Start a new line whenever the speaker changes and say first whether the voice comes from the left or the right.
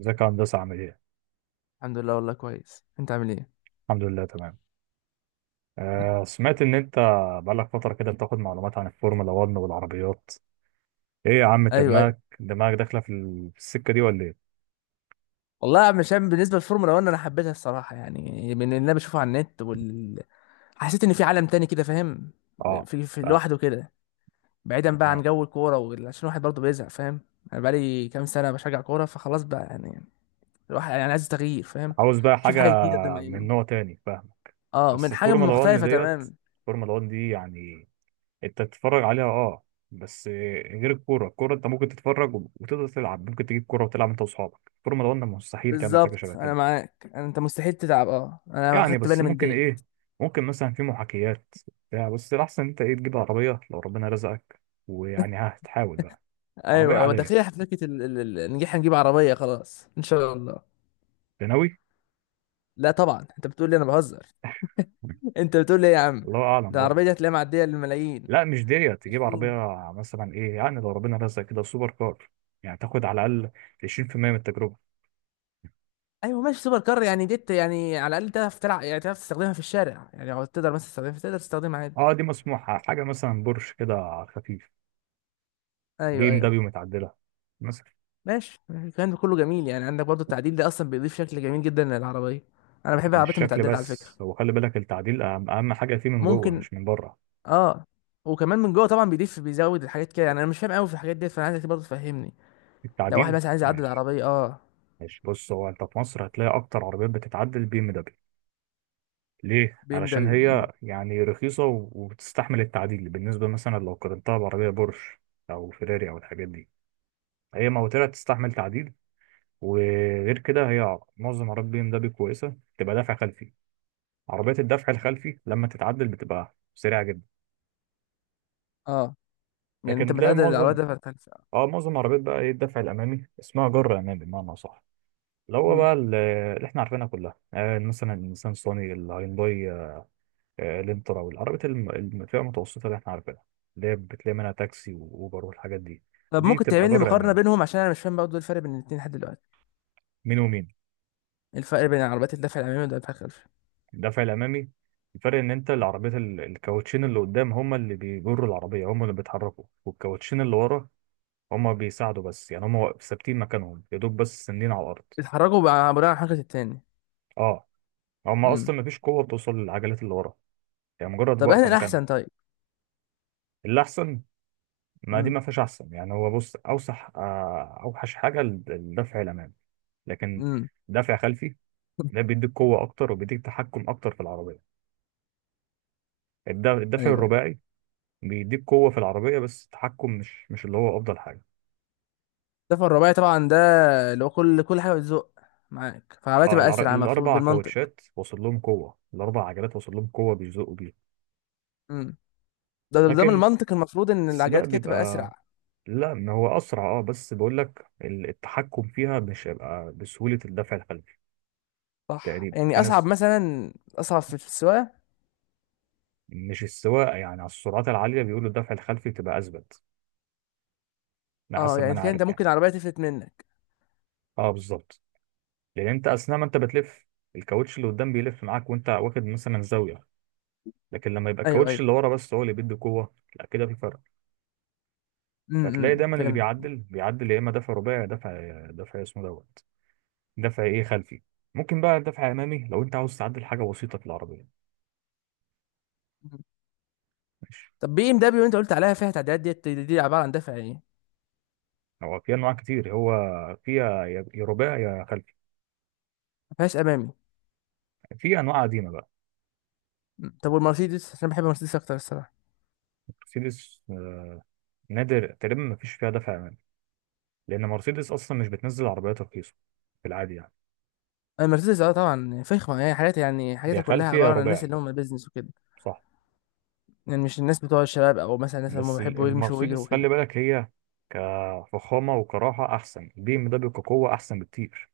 right: ازيك يا هندسة عامل ايه؟
left: الحمد لله، والله كويس. انت عامل ايه؟
right: الحمد لله تمام.
left: مم.
right: آه سمعت ان انت بقالك فترة كده بتاخد معلومات عن الفورمولا 1 والعربيات. ايه يا عم انت
left: ايوه، ايوه.
right: دماغك داخلة في السكة دي ولا ايه؟
left: والله مشان بالنسبه للفورمولا 1 انا حبيتها الصراحه، يعني من اللي انا بشوفه على النت حسيت ان في عالم تاني كده، فاهم؟
right: اه
left: في
right: فاهم
left: لوحده كده. بعيدا بقى عن
right: تمام.
left: جو الكوره عشان الواحد برضه بيزهق، فاهم؟ انا بقالي كام سنه بشجع كوره، فخلاص بقى يعني. الواحد يعني عايز تغيير، فاهم؟
right: عاوز بقى
left: شوف
right: حاجة
left: حاجه جديده قدام
right: من
left: عينه.
right: نوع تاني فاهمك.
left: اه،
right: بس
left: من حاجه
right: الفورمولا 1
left: مختلفه.
right: ديت
left: تمام.
right: الفورمولا 1 دي يعني انت تتفرج عليها اه بس. غير الكورة، الكورة انت ممكن تتفرج وتقدر تلعب، ممكن تجيب كورة وتلعب انت واصحابك. الفورمولا 1 مستحيل تعمل حاجة شبه
left: بالظبط،
right: كده.
left: انا معاك. انت مستحيل تتعب. اه، انا
right: يعني
left: خدت
right: بس
left: بالي من
right: ممكن
left: دي.
right: ايه، ممكن مثلا في محاكيات بتاع، بس الاحسن انت ايه تجيب عربيه لو ربنا رزقك ويعني ها هتحاول بقى. عربيه
left: ايوه، ايوه.
right: عاديه
left: داخلين حفلة نجيح، نجيب عربيه خلاص ان شاء الله.
right: أنت ناوي؟
left: لا طبعا، انت بتقول لي انا بهزر؟ انت بتقول لي ايه يا عم؟
right: الله اعلم
left: ده
right: برضه.
left: العربيه دي هتلاقيها معديه للملايين.
right: لا مش ديت تجيب عربيه
left: 20.
right: مثلا ايه يعني لو ربنا رزقك كده سوبر كار يعني تاخد على الاقل 20% من التجربه.
left: ايوه ماشي، سوبر كار يعني ديت، يعني على الاقل تعرف تلعب، يعني تعرف تستخدمها في الشارع، يعني لو تقدر مثلا تستخدمها تقدر تستخدمها عادي.
right: اه دي مسموحه حاجه مثلا بورش كده خفيف ليه
left: ايوه،
right: مدبي
left: ايوه.
right: ومتعدله مثلا.
left: ماشي، الكلام ده كله جميل. يعني عندك برضو التعديل ده اصلا بيضيف شكل جميل جدا للعربيه. انا بحب
right: مش
left: العربيات
right: شكل
left: المتعدله على فكره.
right: بس، هو خلي بالك التعديل اهم حاجه فيه من جوه
left: ممكن.
right: مش من بره.
left: اه. وكمان من جوه طبعا بيضيف، بيزود الحاجات كده. يعني انا مش فاهم قوي في الحاجات ديت، فانا عايزك برضو تفهمني. لو واحد
right: التعديل
left: مثلا عايز يعدل
right: ماشي.
left: العربيه، اه.
right: ماشي بص، هو انت في مصر هتلاقي اكتر عربيات بتتعدل البي ام دبليو. ليه؟
left: بي ام
right: علشان
left: دبليو.
right: هي يعني رخيصه وبتستحمل التعديل بالنسبه، مثلا لو قارنتها بعربيه بورش او فيراري او الحاجات دي. هي موتورها تستحمل تعديل. وغير كده هي معظم عربيات بي ام دبليو كويسه تبقى دافع خلفي. عربيات الدفع الخلفي لما تتعدل بتبقى سريعه جدا.
left: اه، يعني انت
right: لكن تلاقي
left: متعدل العربيه ده.
right: معظم عربيات بقى ايه، الدفع الامامي، اسمها جر امامي بمعنى صح، اللي هو
left: مم.
right: بقى ال- اللي احنا عارفينها كلها، مثلا النيسان صاني، الهيونداي الانترا، والعربيات الفئة المتوسطة اللي احنا عارفينها، اللي هي بتلاقي منها تاكسي وأوبر والحاجات دي.
left: طب
right: دي
left: ممكن
right: بتبقى
left: تعمل لي
right: جر
left: مقارنة
right: أمامي.
left: بينهم؟ عشان انا مش فاهم برضه إيه الفرق بين الاتنين لحد دلوقتي.
right: مين ومين؟
left: إيه الفرق بين العربيات الدفع الامامي والدفع الخلفي؟
right: الدفع الأمامي. الفرق إن أنت العربيات الكاوتشين اللي قدام هما اللي بيجروا العربية، هما اللي بيتحركوا. والكاوتشين اللي ورا هما بيساعدوا بس، يعني هما ثابتين مكانهم يا دوب، بس سندين على الأرض.
left: بيتحركوا بقى بناء على حركة التاني.
right: اه، هما
left: امم.
right: أصلا مفيش قوة بتوصل للعجلات اللي ورا، يعني مجرد
left: طب اهنا
right: واقفة مكانها.
left: الاحسن؟ طيب.
right: اللي أحسن؟ ما دي
left: امم.
right: ما فيهاش أحسن، يعني هو بص أوسح آه، أوحش حاجة الدفع الأمامي. لكن
left: امم.
right: دافع خلفي ده بيديك قوة أكتر وبيديك تحكم أكتر في العربية. الدافع
left: ايوه.
right: الرباعي بيديك قوة في العربية، بس التحكم مش اللي هو أفضل حاجة.
left: الدفع الرباعي طبعا ده، اللي هو كل كل حاجة بتزق معاك، فالعربية
right: اه،
left: تبقى اسرع المفروض
right: الأربع
left: بالمنطق.
right: كاوتشات وصل لهم قوة، الأربع عجلات وصل لهم قوة بيزقوا بيها.
left: امم. ده ده من
right: لكن
left: المنطق المفروض ان
right: السباق
left: العجلات كده تبقى
right: بيبقى،
left: اسرع.
right: لا ما هو أسرع، اه بس بقول لك التحكم فيها مش هيبقى بسهولة الدفع الخلفي.
left: صح،
right: تقريبا، في
left: يعني اصعب
right: ناس،
left: مثلا، اصعب في السواقة.
right: مش السواقة يعني، على السرعات العالية بيقولوا الدفع الخلفي بتبقى أثبت. ده
left: اه،
right: حسب ما
left: يعني
right: أنا
left: كده انت
right: عارف يعني.
left: ممكن العربية تفلت منك.
right: اه بالظبط، لان انت اثناء ما انت بتلف الكاوتش اللي قدام بيلف معاك وانت واخد مثلا زاويه، لكن لما يبقى
left: ايوه،
right: الكاوتش
left: ايوه.
right: اللي ورا بس هو اللي بيدي قوه لا، كده في فرق. فتلاقي
left: امم،
right: دايما اللي
left: فهمت.
right: بيعدل بيعدل يا اما دفع رباعي، يا دفع دفع اسمه دوت، دفع ايه، خلفي. ممكن بقى دفع امامي لو انت عاوز تعدل حاجه بسيطه في العربيه. ماشي.
left: طب بي ام دبليو اللي انت قلت عليها فيها تعديلات ديت، دي, دي عباره عن دافع ايه؟ ما
right: هو في انواع كتير، هو فيها يا رباعي يا خلفي.
left: فيهاش امامي؟
right: في انواع قديمه بقى.
left: م. طب والمرسيدس، عشان بحب المرسيدس اكتر الصراحه.
right: مرسيدس، نادر تقريبا ما فيش فيها دفع امامي، لان مرسيدس اصلا مش بتنزل عربيات رخيصه في العادي يعني.
left: المرسيدس اه، طبعا فخمه. يعني حاجات، يعني
right: يا
left: حاجاتها كلها
right: خلفي يا
left: عباره عن الناس
right: رباعي.
left: اللي هم بيزنس وكده.
right: صح،
left: يعني مش الناس بتوع الشباب، او مثلا الناس اللي هم
right: بس
left: بيحبوا يمشوا ويجروا
right: المرسيدس خلي
left: وكده.
right: بالك هي كفخامة وكراحة أحسن، البي ام دبليو كقوة أحسن بكتير.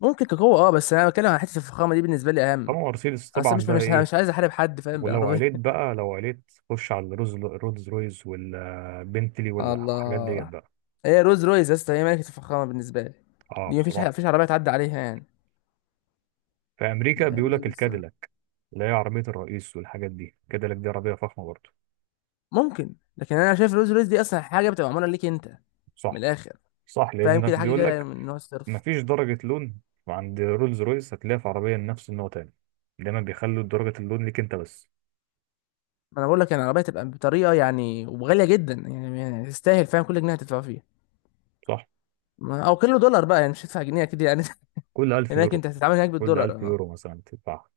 left: ممكن كقوه، اه. بس انا بتكلم عن حته الفخامه، دي بالنسبه لي
right: أما
left: اهم.
right: مرسيدس
left: اصل
right: طبعا
left: مش
right: بقى
left: مش
right: إيه.
left: مش عايز احارب حد، فاهم؟
right: ولو
left: بالعربيه.
right: عليت بقى، لو عليت، خش على رولز رويز والبنتلي والحاجات ديت
left: الله.
right: بقى.
left: هي روز رويز يا اسطى، هي ملكه الفخامه بالنسبه لي.
right: أه
left: دي
right: بصراحة.
left: مفيش عربيه تعدي عليها يعني.
right: في أمريكا
left: روز
right: بيقولك
left: رويز.
right: الكاديلاك، اللي هي عربية الرئيس والحاجات دي. الكاديلاك دي عربية فخمة برضه.
left: ممكن، لكن انا شايف الرولز رويس دي اصلا حاجه بتبقى معموله ليك انت. من
right: صح.
left: الاخر.
right: صح،
left: فاهم، كده
right: لأنك
left: حاجه كده
right: بيقولك
left: من نوع الصرف.
right: مفيش درجة لون عند رولز رويس هتلاقيها في عربية نفس النوع تاني. دايما بيخلوا درجة اللون ليك أنت بس.
left: ما انا بقول لك، يعني العربيه تبقى بطريقه يعني، وغاليه جدا، يعني يعني تستاهل، فاهم؟ كل جنيه هتدفع فيها.
right: صح.
left: او كيلو دولار بقى يعني، مش هتدفع جنيه اكيد يعني.
right: كل 1000
left: هناك
right: يورو
left: انت هتتعامل هناك
right: كل
left: بالدولار،
right: 1000
left: اه.
right: يورو مثلا تدفعها.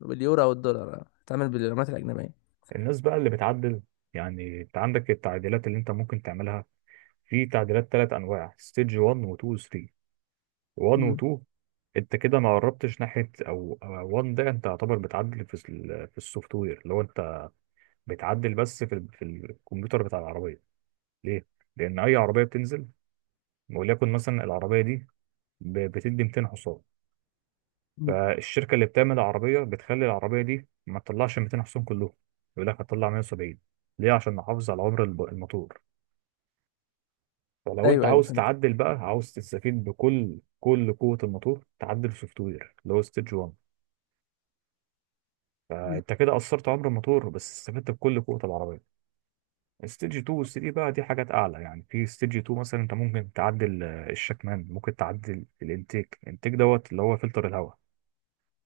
left: باليورو او الدولار، اه. هتتعامل بالعملات الاجنبيه.
right: الناس بقى اللي بتعدل، يعني انت عندك التعديلات اللي انت ممكن تعملها. في تعديلات ثلاث انواع، ستيج 1 و 2 و 3. 1 و
left: مم.
right: 2 انت كده ما قربتش ناحيه، او 1 ده انت يعتبر بتعدل في السوفت وير. لو انت بتعدل بس في الكمبيوتر بتاع العربيه. ليه؟ لان اي عربيه بتنزل، وليكن مثلا العربيه دي بتدي 200 حصان،
left: مم.
right: فالشركة اللي بتعمل العربية بتخلي العربية دي ما تطلعش 200 حصان كلهم، يقول لك هتطلع 170. ليه؟ عشان نحافظ على عمر الموتور. فلو انت
left: ايوه، ايوه،
right: عاوز
left: فهمت.
right: تعدل بقى، عاوز تستفيد بكل قوة الموتور، تعدل سوفت وير اللي هو ستيج 1.
left: مم.
right: فانت كده قصرت عمر الموتور بس استفدت بكل قوة العربية. ستيج 2 و 3 بقى دي حاجات اعلى. يعني في ستيج 2 مثلا انت ممكن تعدل الشكمان، ممكن تعدل الانتيك دوت اللي هو فلتر الهواء،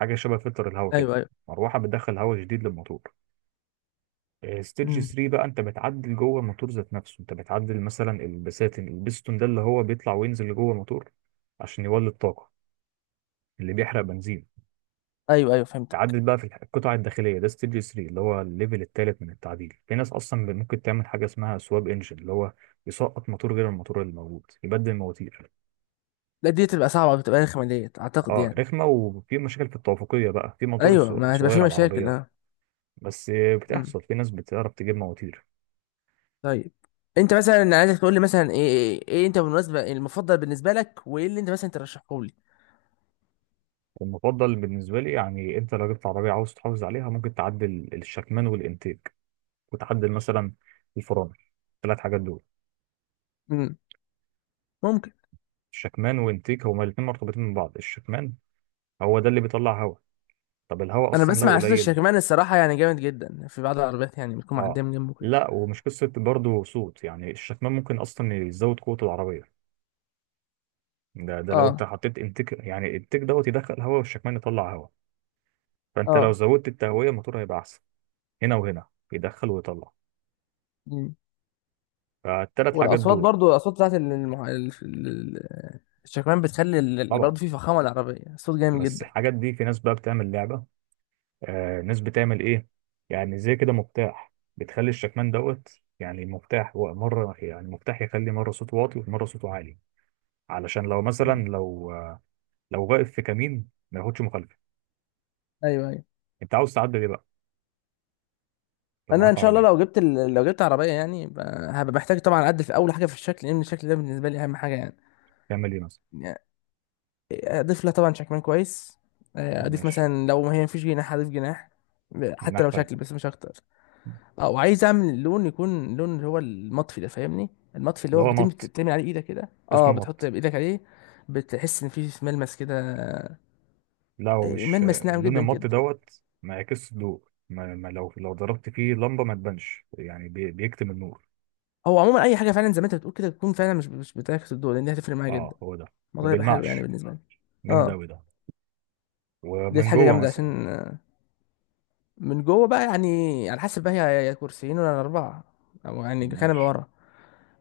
right: حاجة شبه فلتر الهواء كده،
left: ايوه، ايوه.
right: مروحة بتدخل هواء جديد للموتور.
left: مم.
right: ستيج 3 بقى انت بتعدل جوه الموتور ذات نفسه، انت بتعدل مثلا البستون ده اللي هو بيطلع وينزل لجوه الموتور عشان يولد طاقة، اللي بيحرق بنزين.
left: ايوه، ايوه، فهمت.
right: تعدل بقى في القطع الداخلية، ده ستيج 3، اللي هو الليفل الثالث من التعديل. في ناس اصلا ممكن تعمل حاجة اسمها سواب انجن، اللي هو يسقط موتور غير الموتور اللي موجود، يبدل المواتير.
left: لا، دي تبقى صعبه، بتبقى رخمه ديت اعتقد
right: اه
left: يعني.
right: رخمة، وفي مشاكل في التوافقية بقى، في موتور
left: ايوه، ما هتبقى في
right: صغير على
left: مشاكل.
right: العربية. بس
left: اه.
right: بتحصل، في ناس بتعرف تجيب مواتير.
left: طيب. انت مثلا، عايزك تقول لي مثلا ايه ايه, إيه انت بالمناسبه المفضل بالنسبه لك وايه اللي انت مثلا ترشحه لي؟
right: المفضل بالنسبة لي، يعني أنت لو جبت عربية عاوز تحافظ عليها ممكن تعدل الشكمان والإنتيك، وتعدل مثلا الفرامل. الثلاث حاجات دول،
left: امم. ممكن.
right: الشكمان والإنتيك هما الاتنين مرتبطين من بعض. الشكمان هو ده اللي بيطلع هواء، طب الهواء
left: انا
right: أصلا لو
left: بسمع صوت
right: قليل،
left: الشكمان الصراحه يعني جامد جدا في بعض العربيات، يعني بتكون
right: أه
left: معديه من جنبه كده.
right: لا، ومش قصة برضه صوت يعني، الشكمان ممكن أصلا يزود قوة العربية. ده لو أنت
left: اه.
right: حطيت إنتيك، يعني الإنتيك دوت يدخل هواء والشكمان يطلع هواء، فأنت لو
left: اه.
right: زودت التهوية الموتور هيبقى أحسن. هنا وهنا، يدخل ويطلع.
left: مم.
right: فالتلات حاجات
left: والاصوات
right: دول.
left: برضو، الاصوات بتاعت الشكمان بتخلي ال... برضو
right: طبعا
left: في فخامه العربيه صوت جامد
right: بس
left: جدا.
right: الحاجات دي في ناس بقى بتعمل لعبة. ناس بتعمل ايه، يعني زي كده مفتاح، بتخلي الشكمان دوت، يعني المفتاح هو مرة، يعني مفتاح يخلي مرة صوته واطي ومرة صوته عالي، علشان لو مثلا
left: مم.
right: لو واقف في كمين ما ياخدش مخالفة.
left: ايوه، ايوه.
right: انت عاوز تعدل ايه بقى لو
left: انا ان
right: معاك
left: شاء الله لو
right: عربية؟
left: جبت لو جبت عربيه يعني، هبقى محتاج طبعا اعدل في اول حاجه في الشكل، لان الشكل ده بالنسبه لي اهم حاجه يعني.
right: تعمل ايه مثلا؟
left: اضيف لها طبعا شكمان كويس. آه، اضيف
right: ماشي.
left: مثلا لو ما هي مفيش جناح اضيف جناح، حتى
right: مناخ
left: لو شكل
right: خلفي.
left: بس مش اكتر. اه، وعايز اعمل اللون يكون لون اللي هو المطفي ده، فاهمني؟ المطفي اللي
right: اللي
left: هو
right: هو
left: بتم
right: مط،
left: بتعمل عليه ايدك كده، اه،
right: اسمه مط.
left: بتحط بايدك عليه، بتحس ان في ملمس كده.
right: لا، هو
left: آه،
right: مش
left: ملمس ناعم
right: لون
left: جدا
right: المط
left: كده.
right: دوت ما يعكسش الضوء، ما لو ضربت فيه لمبة ما تبانش، يعني بيكتم النور.
left: هو عموما اي حاجه فعلا زي ما انت بتقول كده تكون فعلا مش بتعكس الضوء، لان دي هتفرق معايا جدا.
right: اه هو ده، ما
left: الموضوع هيبقى حلو يعني
right: بيلمعش،
left: بالنسبه لي.
right: جامد
left: اه.
right: أوي ده.
left: دي
right: ومن
left: حاجه
right: جوه
left: جامده
right: مثلا،
left: عشان، آه، من جوه بقى يعني على حسب بقى، هي يا كرسيين ولا اربعه، او يعني كنبه
right: ماشي.
left: ورا.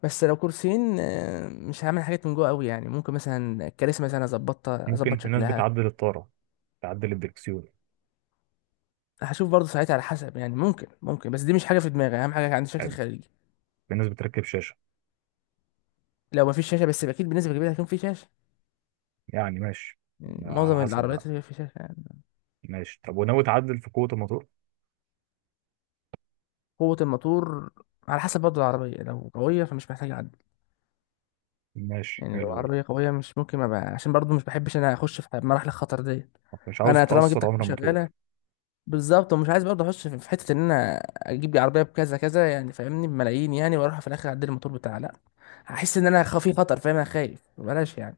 left: بس لو كرسيين، آه، مش هعمل حاجات من جوه قوي، يعني ممكن مثلا الكراسي مثلا اظبطها،
right: ممكن
left: اظبط
right: في ناس
left: شكلها.
right: بتعدل الطارة، تعدل الدركسيون.
left: هشوف برضه ساعتها على حسب يعني. ممكن ممكن، بس دي مش حاجه في دماغي. اهم حاجه عندي شكل
right: حلو.
left: خارجي.
right: في ناس بتركب شاشة.
left: لو مفيش شاشه بس اكيد بالنسبه كبيره هيكون في شاشه،
right: يعني ماشي،
left: يعني
right: على
left: معظم
right: حسب بقى.
left: العربيات هيبقى في شاشه يعني.
right: ماشي، طب وناوي تعدل في قوة الموتور؟
left: قوه الموتور. على حسب برضه العربيه، لو قويه فمش محتاج اعدل.
right: ماشي،
left: يعني لو
right: حلوة دي.
left: العربيه قويه مش ممكن ابقى، عشان برضه مش بحبش انا اخش في مراحل الخطر دي.
right: طب مش عاوز
left: انا طالما جبت
right: تأثر عمر
left: حاجه
right: الموتور.
left: شغاله. بالظبط، ومش عايز برضه اخش في حته ان انا اجيب لي عربيه بكذا كذا يعني فاهمني، بملايين يعني، واروح في الاخر اعدل الموتور بتاع. لا، هحس ان انا في خطر، فاهم؟ انا خايف بلاش يعني.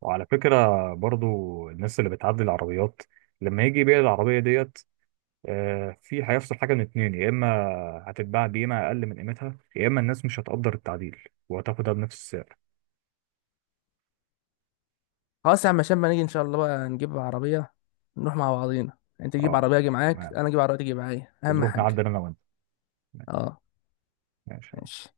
right: وعلى فكرة، برضو الناس اللي بتعدل العربيات لما يجي يبيع العربية ديت في هيحصل حاجة من اتنين، يا إما هتتباع بقيمة أقل من قيمتها، يا إما الناس مش هتقدر التعديل وهتاخدها بنفس السعر.
left: خلاص يا عم هشام، ما نيجي ان شاء الله بقى نجيب عربيه. نروح مع بعضينا، انت تجيب
right: اه
left: عربيه اجي معاك،
right: تمام.
left: انا اجيب عربيه تيجي معايا، اهم
right: ونروح
left: حاجه.
right: نعدل أنا وأنت.
left: اه.
right: ماشي.
left: ماشي.